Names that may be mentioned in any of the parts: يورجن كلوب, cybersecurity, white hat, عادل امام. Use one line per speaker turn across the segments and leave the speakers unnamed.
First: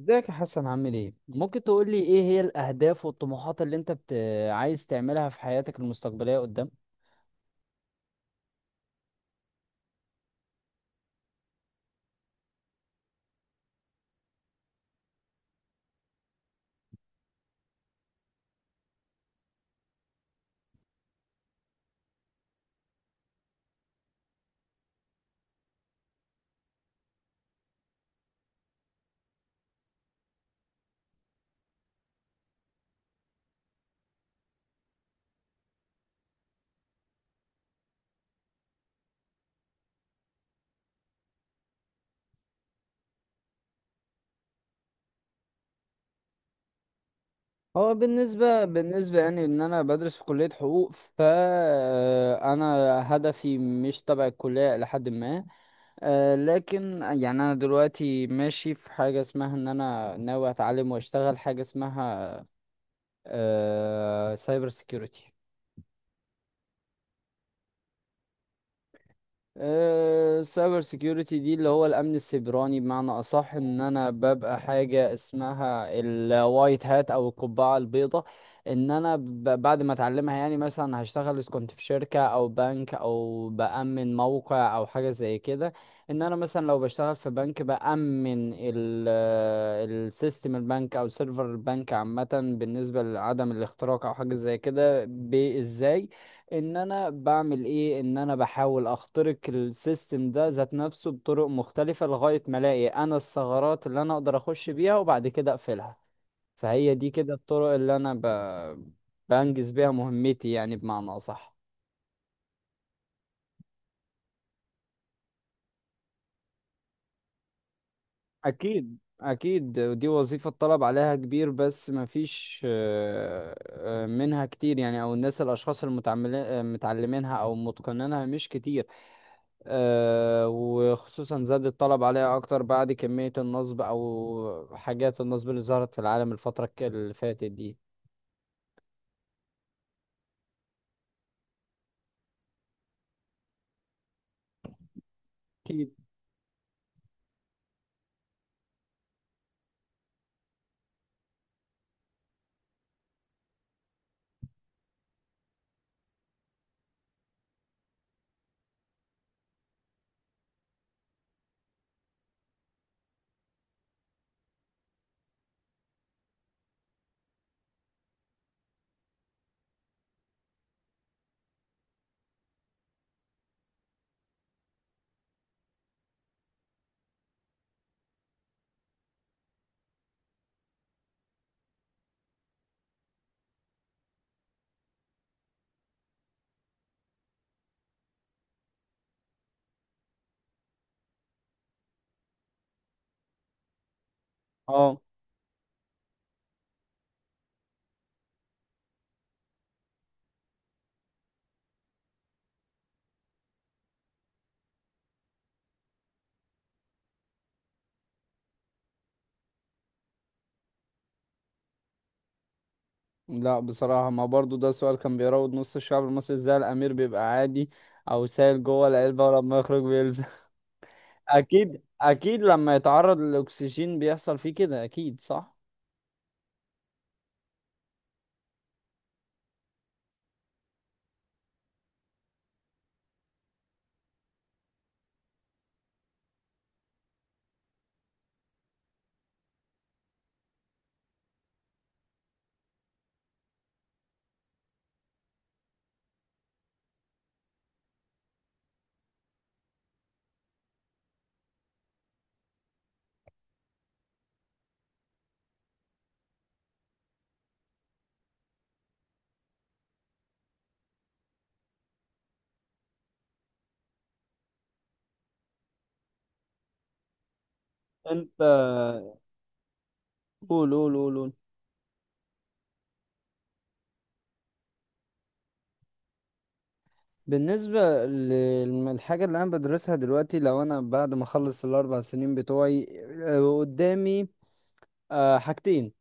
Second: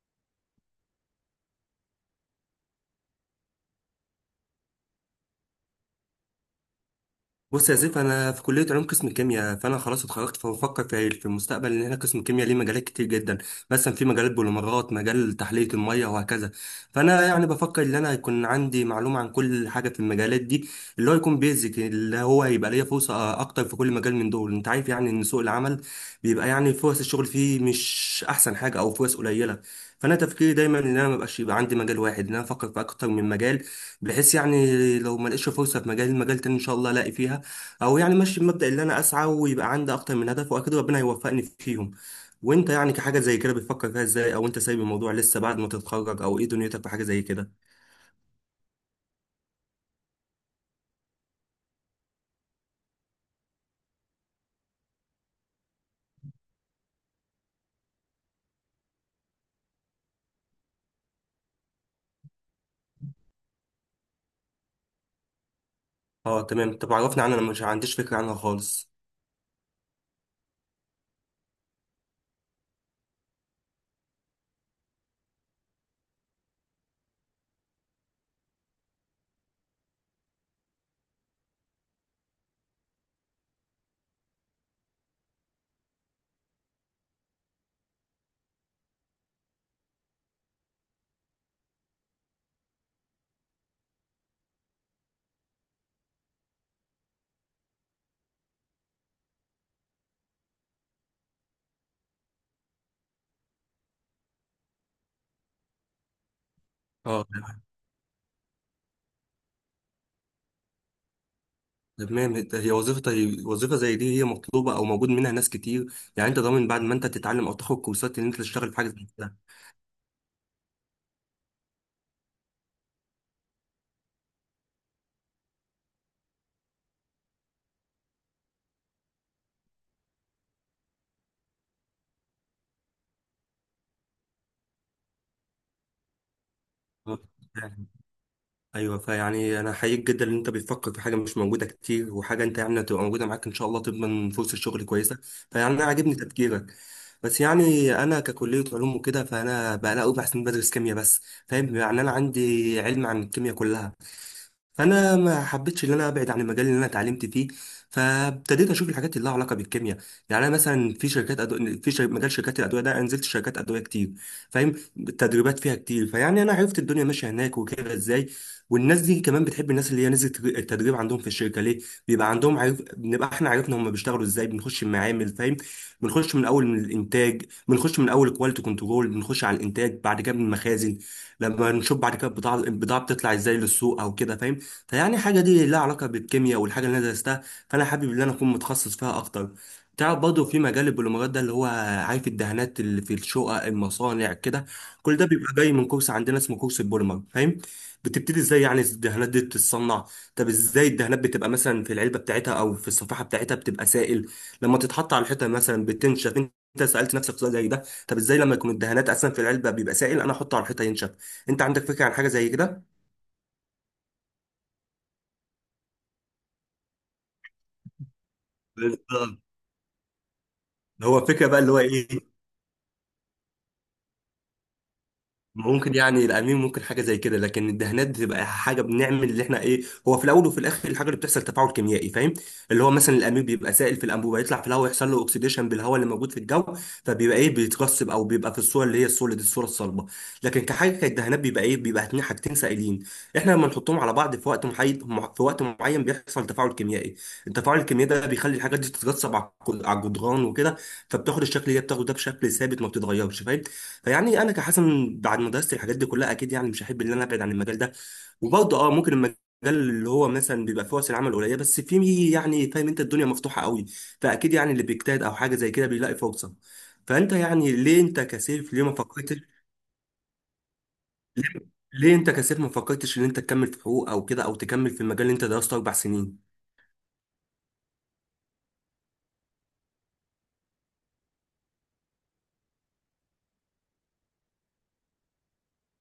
ازيك يا حسن، عامل ايه؟ ممكن تقول لي ايه هي الاهداف والطموحات اللي انت عايز تعملها في حياتك المستقبليه قدام؟
بص يا سيف، انا في كليه علوم قسم الكيمياء، فانا خلاص اتخرجت. فبفكر في المستقبل ان احنا قسم الكيمياء ليه مجالات كتير جدا. مثلا في مجال البوليمرات، مجال تحليه الميه، وهكذا. فانا بفكر ان انا يكون عندي معلومه عن كل حاجه في المجالات دي، اللي هو يكون بيزك، اللي هو هيبقى ليا فرصه اكتر في كل مجال من دول. انت عارف يعني ان سوق العمل بيبقى يعني فرص الشغل فيه مش احسن حاجه، او فرص قليله. فانا تفكيري دايما ان انا مبقاش يبقى عندي مجال واحد، ان انا افكر في اكتر من مجال، بحيث يعني لو ما لقيتش فرصه في مجال، مجال تاني ان شاء الله الاقي فيها. او يعني ماشي بمبدأ اللي انا اسعى ويبقى عندي اكتر من هدف، واكيد ربنا هيوفقني فيهم. وانت يعني كحاجة زي كده بتفكر فيها ازاي؟ او انت سايب الموضوع لسه بعد ما تتخرج؟ او ايه دنيتك في حاجة زي كده؟
هو بالنسبه يعني ان انا بدرس في كليه حقوق، فانا هدفي مش تبع الكليه لحد ما. لكن يعني انا دلوقتي ماشي في حاجه اسمها ان انا ناوي اتعلم واشتغل حاجه اسمها سايبر سيكيورتي.
اه، تمام. طب عرفني عنها، انا مش عنديش فكرة عنها خالص.
السايبر سيكيورتي دي اللي هو الامن السيبراني بمعنى اصح، ان انا ببقى حاجه اسمها الوايت هات او القبعه البيضاء. ان انا بعد ما اتعلمها يعني مثلا هشتغل اذا كنت في شركه او بنك او بامن موقع او حاجه زي كده. ان انا مثلا لو بشتغل في بنك بامن السيستم البنك او سيرفر البنك عامه، بالنسبه لعدم الاختراق او حاجه زي كده، بازاي ان انا بعمل ايه؟ ان انا بحاول اخترق السيستم ده ذات نفسه بطرق مختلفة لغاية ما الاقي انا الثغرات اللي انا اقدر اخش بيها وبعد كده اقفلها. فهي دي
اه،
كده الطرق اللي انا بنجز بيها مهمتي يعني، بمعنى اصح.
تمام. ده هي وظيفة، هي وظيفة زي دي هي مطلوبة او موجود منها ناس كتير؟ يعني انت ضامن بعد ما انت تتعلم او تاخد كورسات ان انت تشتغل في حاجة
اكيد
زي كده؟
اكيد، ودي وظيفة الطلب عليها كبير، بس مفيش منها كتير يعني، او الناس الاشخاص المتعملين متعلمينها او متقنينها مش كتير. وخصوصا زاد الطلب عليها أكتر بعد كمية النصب أو حاجات النصب اللي ظهرت في العالم الفترة اللي فاتت دي.
اه. ايوه، فيعني انا حقيقي جدا ان انت بتفكر في حاجه مش موجوده كتير، وحاجه انت يعني هتبقى موجوده معاك ان شاء الله تضمن فرصه شغل كويسه. فيعني انا
أكيد.
عاجبني تفكيرك. بس يعني انا ككليه علوم وكده، فانا بقى لا بحسن بدرس كيمياء بس، فاهم؟ يعني انا عندي علم عن الكيمياء كلها، فانا ما حبيتش ان انا ابعد عن المجال اللي انا اتعلمت فيه. فابتديت اشوف الحاجات اللي لها علاقه بالكيمياء. يعني انا مثلا في شركات مجال شركات الادويه ده، أنا نزلت شركات ادويه كتير، فاهم؟ التدريبات فيها كتير، فيعني انا عرفت الدنيا ماشيه هناك وكده ازاي. والناس دي كمان بتحب الناس اللي هي نزلت التدريب عندهم في الشركه، ليه؟ بيبقى عندهم عارف، بنبقى احنا عرفنا هم بيشتغلوا ازاي. بنخش المعامل، فاهم؟ بنخش من اول من الانتاج، بنخش من اول كواليتي كنترول، بنخش على الانتاج، بعد كده من المخازن، لما نشوف بعد كده البضاعه، بتطلع ازاي للسوق او كده، فاهم؟ فيعني حاجة دي لها علاقة بالكيمياء والحاجة اللي أنا درستها، فأنا حابب إن أنا أكون متخصص فيها أكتر. تعرف برضه في مجال البوليمرات ده اللي هو، عارف الدهانات اللي في الشقق، المصانع كده،
اه،
كل ده بيبقى جاي من كورس عندنا اسمه كورس البوليمر، فاهم؟ بتبتدي ازاي يعني الدهانات دي بتتصنع. طب ازاي الدهانات بتبقى مثلا في العلبة بتاعتها أو في الصفيحة بتاعتها بتبقى سائل، لما تتحط على الحيطة مثلا بتنشف؟ انت سألت نفسك سؤال زي ده؟ طب ازاي لما يكون الدهانات اصلا في العلبة بيبقى سائل، انا احطه على الحيطة ينشف؟ انت عندك فكرة عن حاجة زي كده؟
لا بصراحة، ما برضو ده سؤال كان بيراود نص الشعب المصري، ازاي الأمير بيبقى عادي أو سايل جوه العلبة
بالظبط.
ولما يخرج بيلزق
هو فكرة بقى اللي هو
أكيد
ايه،
أكيد، لما يتعرض للأكسجين بيحصل فيه كده. أكيد صح؟
ممكن يعني القميم ممكن حاجة زي كده، لكن الدهانات بتبقى حاجة بنعمل اللي احنا ايه، هو في الأول وفي الآخر الحاجة اللي بتحصل تفاعل كيميائي، فاهم؟ اللي هو مثلا القميم بيبقى سائل في الأنبوبة، يطلع في الهواء يحصل له أكسيديشن بالهواء اللي موجود في الجو، فبيبقى ايه، بيترسب أو بيبقى في الصورة اللي هي السوليد، الصورة الصلبة. لكن كحاجة كالدهانات بيبقى ايه، بيبقى اتنين حاجتين سائلين. احنا لما نحطهم على بعض في وقت محايد، في وقت معين بيحصل تفاعل كيميائي، التفاعل الكيميائي ده بيخلي الحاجات دي تترسب على الجدران وكده، فبتاخد الشكل اللي هي بتاخده ده بشكل ثابت ما بتتغيرش، فاهم؟ فيعني انا كحسن بعد ما درست الحاجات دي كلها، اكيد يعني مش هحب ان انا ابعد عن المجال ده. وبرضه اه، ممكن المجال اللي هو مثلا بيبقى فيه فرص العمل قليله، بس فيه يعني، فاهم؟ انت الدنيا مفتوحه قوي، فاكيد يعني اللي بيجتهد او حاجه زي كده بيلاقي فرصه. فانت يعني ليه، انت
أنت،
كسيف ليه ما فكرتش؟
قول قول قول قول.
ليه، ليه انت كسيف ما فكرتش ان انت تكمل في حقوق او كده، او تكمل في المجال اللي انت درسته اربع سنين؟
بالنسبة للحاجة اللي أنا بدرسها دلوقتي، لو أنا بعد ما أخلص الـ4 سنين بتوعي قدامي حاجتين.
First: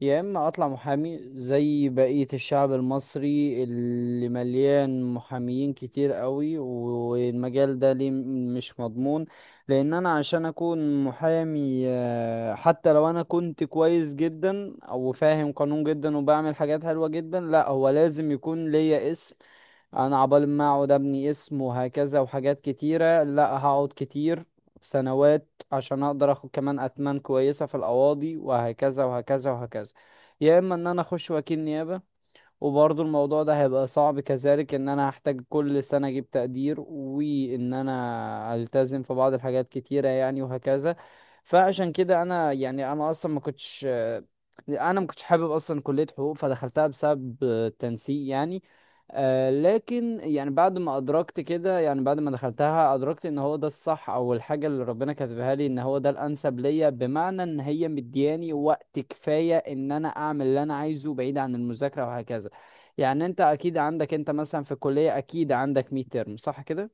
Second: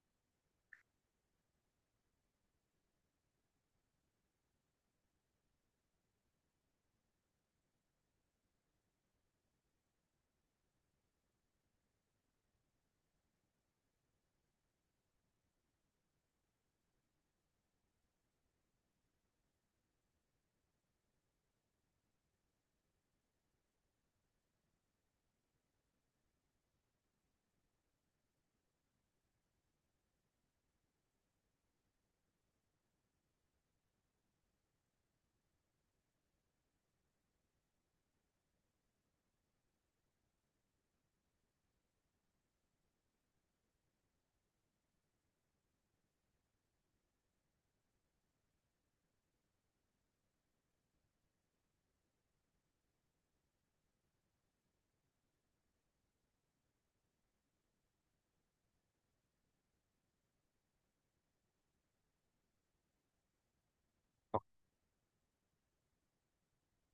يا إما أطلع محامي زي بقية الشعب المصري اللي مليان محاميين كتير قوي، والمجال ده ليه مش مضمون. لأن أنا عشان أكون محامي، حتى لو أنا كنت كويس جدا أو فاهم قانون جدا وبعمل حاجات حلوة جدا، لا هو لازم يكون ليا اسم. انا عبال ما اقعد ابني اسم وهكذا وحاجات كتيرة، لا، هقعد كتير سنوات عشان اقدر اخد كمان اتمان كويسة في القواضي وهكذا وهكذا وهكذا. يا اما ان انا اخش وكيل نيابة، وبرضو الموضوع ده هيبقى صعب كذلك، ان انا هحتاج كل سنة اجيب تقدير وان انا التزم في بعض الحاجات كتيرة يعني، وهكذا. فعشان كده انا يعني انا ما كنتش حابب اصلا كلية حقوق، فدخلتها بسبب تنسيق يعني. لكن يعني بعد ما ادركت كده، يعني بعد ما دخلتها ادركت ان هو ده الصح او الحاجة اللي ربنا كاتبها لي، ان هو ده الانسب ليا، بمعنى ان هي مدياني وقت كفاية ان انا اعمل اللي انا عايزه بعيد عن المذاكرة وهكذا. يعني انت اكيد عندك، انت مثلا في الكلية اكيد عندك ميد ترم، صح كده؟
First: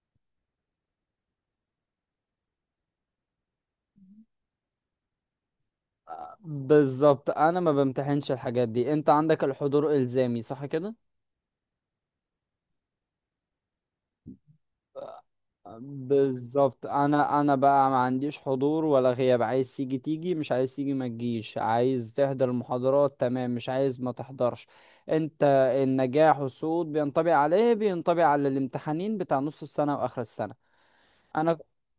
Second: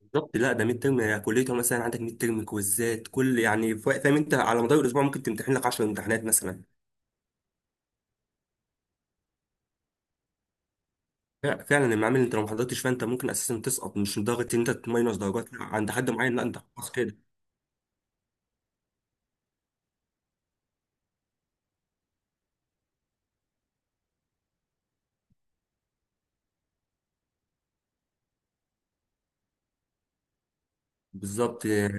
بالظبط. لا، ده ميد ترم كليته، مثلا عندك ميد ترم، كويزات، كل يعني فاهم انت على مدار الاسبوع ممكن تمتحن لك 10 امتحانات مثلا.
بالظبط، انا ما بمتحنش الحاجات دي. انت عندك الحضور الزامي، صح كده؟
فعلا المعامل اللي انت لو ما حضرتش فانت ممكن اساسا تسقط، مش لدرجه ان انت تماينس درجات لا، عند حد معين لا انت
بالظبط،
خلاص كده.
انا بقى ما عنديش حضور ولا غياب، عايز تيجي تيجي، مش عايز تيجي ما تجيش، عايز تحضر المحاضرات تمام، مش عايز ما تحضرش. انت، النجاح والصعود بينطبق على ايه؟ بينطبق على الامتحانين بتاع نص السنة واخر السنة. انا،
بالظبط. آه.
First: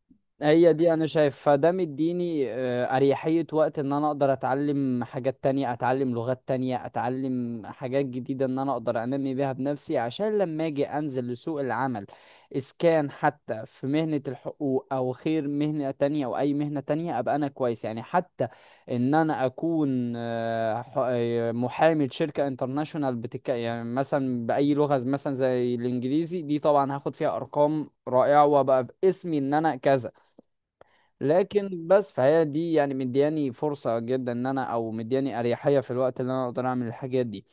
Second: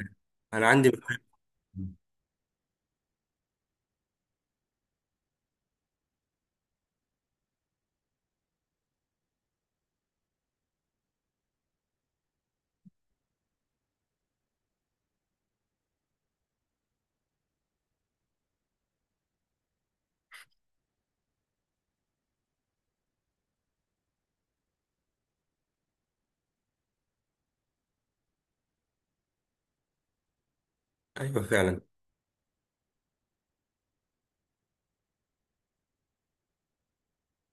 انا
هي
عندي،
دي انا شايف فده مديني اريحية وقت ان انا اقدر اتعلم حاجات تانية، اتعلم لغات تانية، اتعلم حاجات جديدة ان انا اقدر انمي بيها بنفسي عشان لما اجي انزل لسوق العمل. اذا كان حتى في مهنة الحقوق او خير مهنة تانية او اي مهنة تانية، ابقى انا كويس يعني، حتى ان انا اكون محامي شركة انترناشونال بتك، يعني مثلا باي لغة مثلا زي الانجليزي دي، طبعا هاخد فيها ارقام رائعة وابقى باسمي ان انا كذا.
ايوه فعلا.
لكن بس فهي دي يعني مدياني فرصة جدا ان انا، او مدياني اريحية في الوقت اللي انا اقدر اعمل الحاجات دي.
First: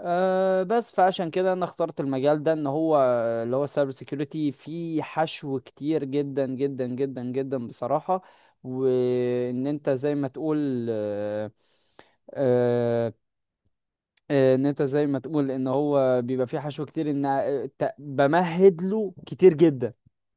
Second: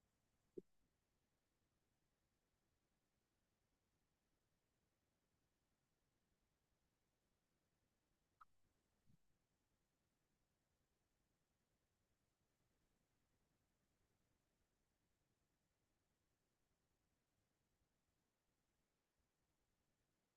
أه، بس فعشان كده انا اخترت المجال ده ان هو اللي هو سايبر سيكيورتي، فيه حشو كتير جدا جدا جدا جدا بصراحة. وان انت زي ما تقول أه أه آه، ان انت زي ما تقول ان هو بيبقى فيه حشو كتير، ان بمهد له كتير جدا،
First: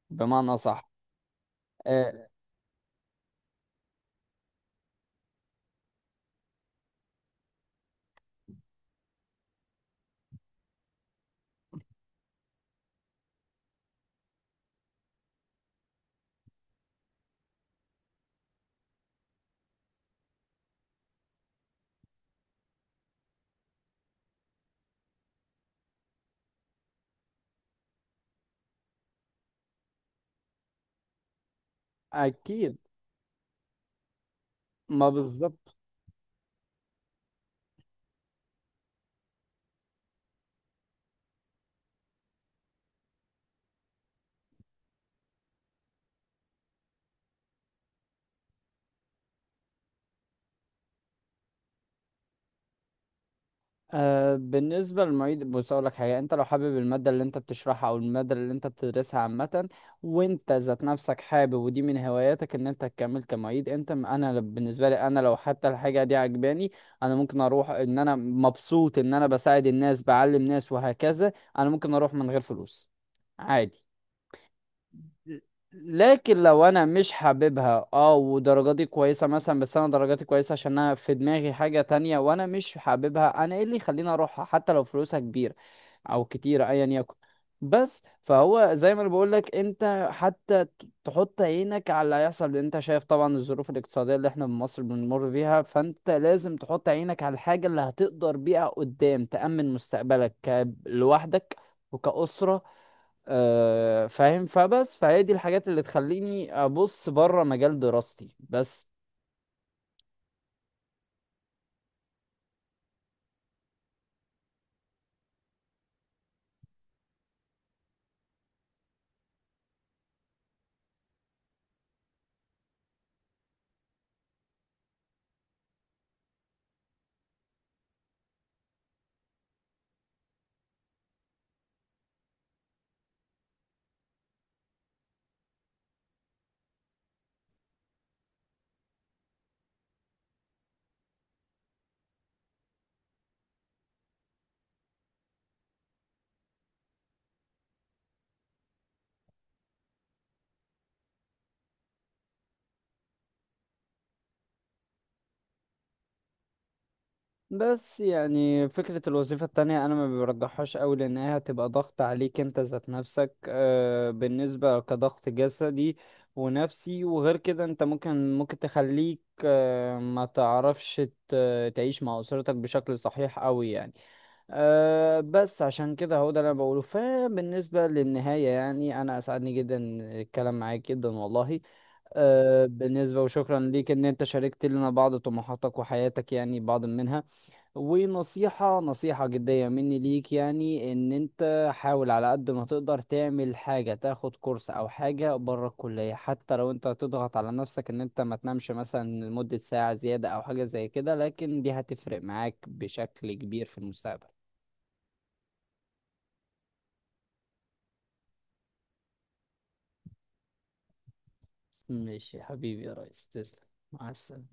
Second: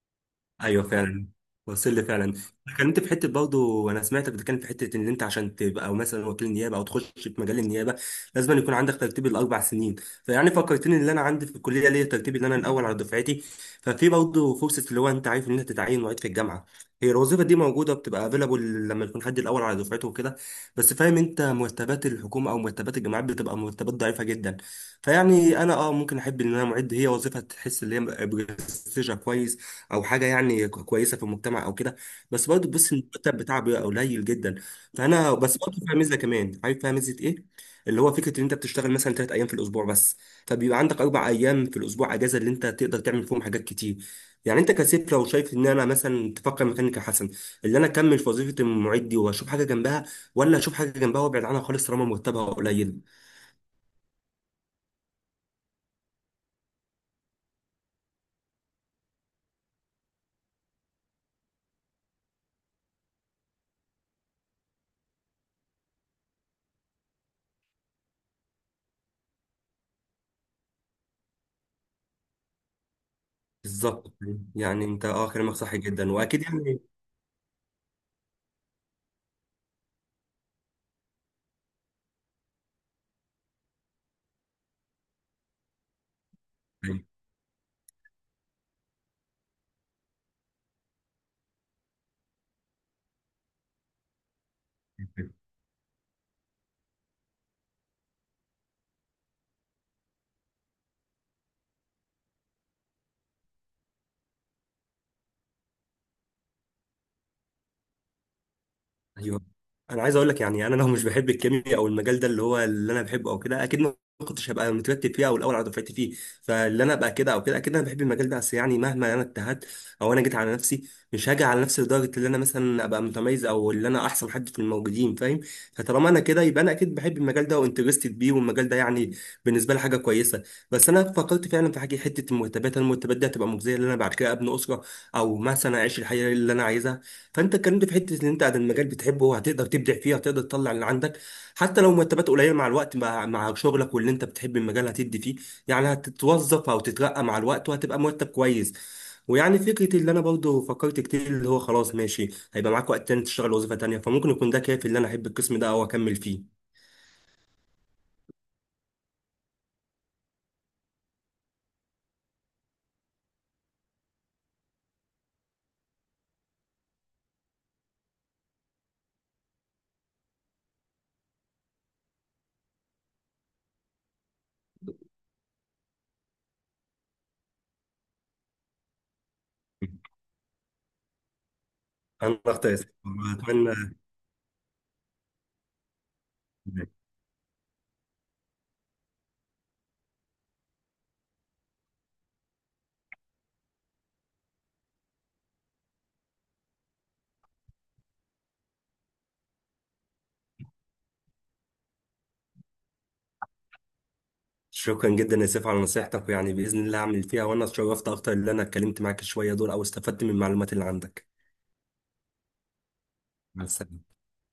بمعنى
ايوه
صح.
فعلا، وصل لي
أه،
فعلا. اتكلمت في حته، برضه انا سمعتك بتتكلم في حته ان انت عشان تبقى مثلا وكيل نيابه او تخش في مجال النيابه لازم يكون عندك ترتيب الاربع سنين. فيعني فكرتني ان انا عندي في الكليه ليا ترتيب، ان انا الاول على دفعتي. ففي برضه فرصه اللي هو انت عارف ان انت تتعين معيد في الجامعه. هي الوظيفه دي موجوده، بتبقى افيلابل لما يكون حد الاول على دفعته وكده. بس فاهم انت مرتبات الحكومه او مرتبات الجامعات بتبقى مرتبات ضعيفه جدا. فيعني انا اه، ممكن احب ان انا معد، هي وظيفه تحس ان هي برستيجها كويس، او حاجه يعني كويسه في المجتمع او كده. بس برضه
اكيد،
بص، المرتب بتاعه بيبقى قليل جدا.
ما
فانا بس
بالظبط.
برضه فيها ميزه كمان، عارف فيها ميزه ايه؟ اللي هو فكره ان انت بتشتغل مثلا ثلاث ايام في الاسبوع بس، فبيبقى عندك اربع ايام في الاسبوع اجازه اللي انت تقدر تعمل فيهم حاجات كتير. يعني انت كسيف لو شايف، ان انا مثلا تفكر مكاني كحسن، اللي انا اكمل في وظيفه المعيد دي واشوف حاجه جنبها، ولا اشوف حاجه جنبها وابعد عنها خالص طالما مرتبها قليل؟
أه، بالنسبة للمعيد، بص أقول لك حاجة. أنت لو حابب المادة اللي أنت بتشرحها أو المادة اللي أنت بتدرسها عامة، وأنت ذات نفسك حابب ودي من هواياتك إن أنت تكمل كمعيد، أنت م- أنا ل- بالنسبة لي أنا لو حتى الحاجة دي عجباني، أنا ممكن أروح إن أنا مبسوط إن أنا بساعد الناس، بعلم ناس وهكذا. أنا ممكن أروح من غير فلوس عادي.
بالظبط. يعني انت اه كلامك صح جدا
لكن
واكيد.
لو انا مش حاببها، ودرجاتي كويسه مثلا، بس انا درجاتي كويسه عشان انا في دماغي حاجه تانية وانا مش حاببها، انا ايه اللي يخليني اروحها حتى لو فلوسها كبيره او كتيره ايا
يعني
يكن. بس فهو زي ما انا بقول لك، انت حتى تحط عينك على اللي هيحصل، لان انت شايف طبعا الظروف الاقتصاديه اللي احنا في مصر بنمر بيها، فانت لازم تحط عينك على الحاجه اللي هتقدر بيها قدام تأمن مستقبلك لوحدك وكأسرة. فاهم، فبس فهي دي الحاجات اللي تخليني ابص بره مجال دراستي بس.
ايوه، انا عايز اقول لك يعني انا لو مش بحب الكيمياء او المجال ده اللي هو اللي انا بحبه او كده، اكيد ما كنتش هبقى مترتب فيه او الاول على دفعتي فيه. فاللي انا ابقى كده او كده، اكيد انا بحب المجال ده. بس يعني مهما انا اجتهدت او انا جيت على نفسي، مش هاجي على نفسي لدرجه ان انا مثلا ابقى متميز او اللي انا احسن حد في الموجودين، فاهم؟ فطالما انا كده يبقى انا اكيد بحب المجال ده وانترستد بيه، والمجال ده يعني بالنسبه لي حاجه كويسه. بس انا فكرت فعلا في حاجه، حته المرتبات، دي هتبقى مجزيه ان انا بعد كده ابني اسره او مثلا اعيش الحياه اللي انا عايزها؟ فانت اتكلمت في حته ان انت عن المجال بتحبه هتقدر تبدع فيه، هتقدر تطلع اللي عندك، حتى لو مرتبات قليله مع الوقت، مع شغلك واللي انت بتحب المجال هتدي فيه، يعني هتتوظف او تترقى مع الوقت وهتبقى مرتب كويس. ويعني فكرة اللي انا برضه فكرت كتير، اللي هو خلاص ماشي هيبقى معاك وقت تاني تشتغل وظيفة تانية، فممكن يكون ده كافي اللي انا احب القسم ده او اكمل فيه.
بس يعني فكرة الوظيفة التانية أنا ما برجحهاش أوي، لأنها هتبقى ضغط عليك أنت ذات نفسك، بالنسبة كضغط جسدي ونفسي، وغير كده أنت ممكن تخليك ما تعرفش تعيش مع أسرتك بشكل صحيح أوي يعني. بس عشان كده هو ده اللي أنا بقوله. فبالنسبة للنهاية يعني، أنا أسعدني جدا الكلام معاك جدا والله.
انا اختار،
بالنسبة، وشكرا ليك
اتمنى.
ان انت شاركت لنا بعض طموحاتك وحياتك يعني، بعض منها. ونصيحة نصيحة جدية مني ليك يعني، ان انت حاول على قد ما تقدر تعمل حاجة، تاخد كورس او حاجة بره الكلية، حتى لو انت هتضغط على نفسك ان انت ما تنامش مثلا لمدة ساعة زيادة او حاجة زي كده، لكن دي هتفرق معاك بشكل كبير في المستقبل.
شكرا جدا يا سيف على نصيحتك، ويعني باذن الله اعمل فيها، وانا اتشرفت اكتر اللي انا اتكلمت معاك شويه دول او استفدت من المعلومات اللي عندك.
ماشي يا حبيبي يا ريس، تسلم.
مع
مع
السلامه.
السلامة.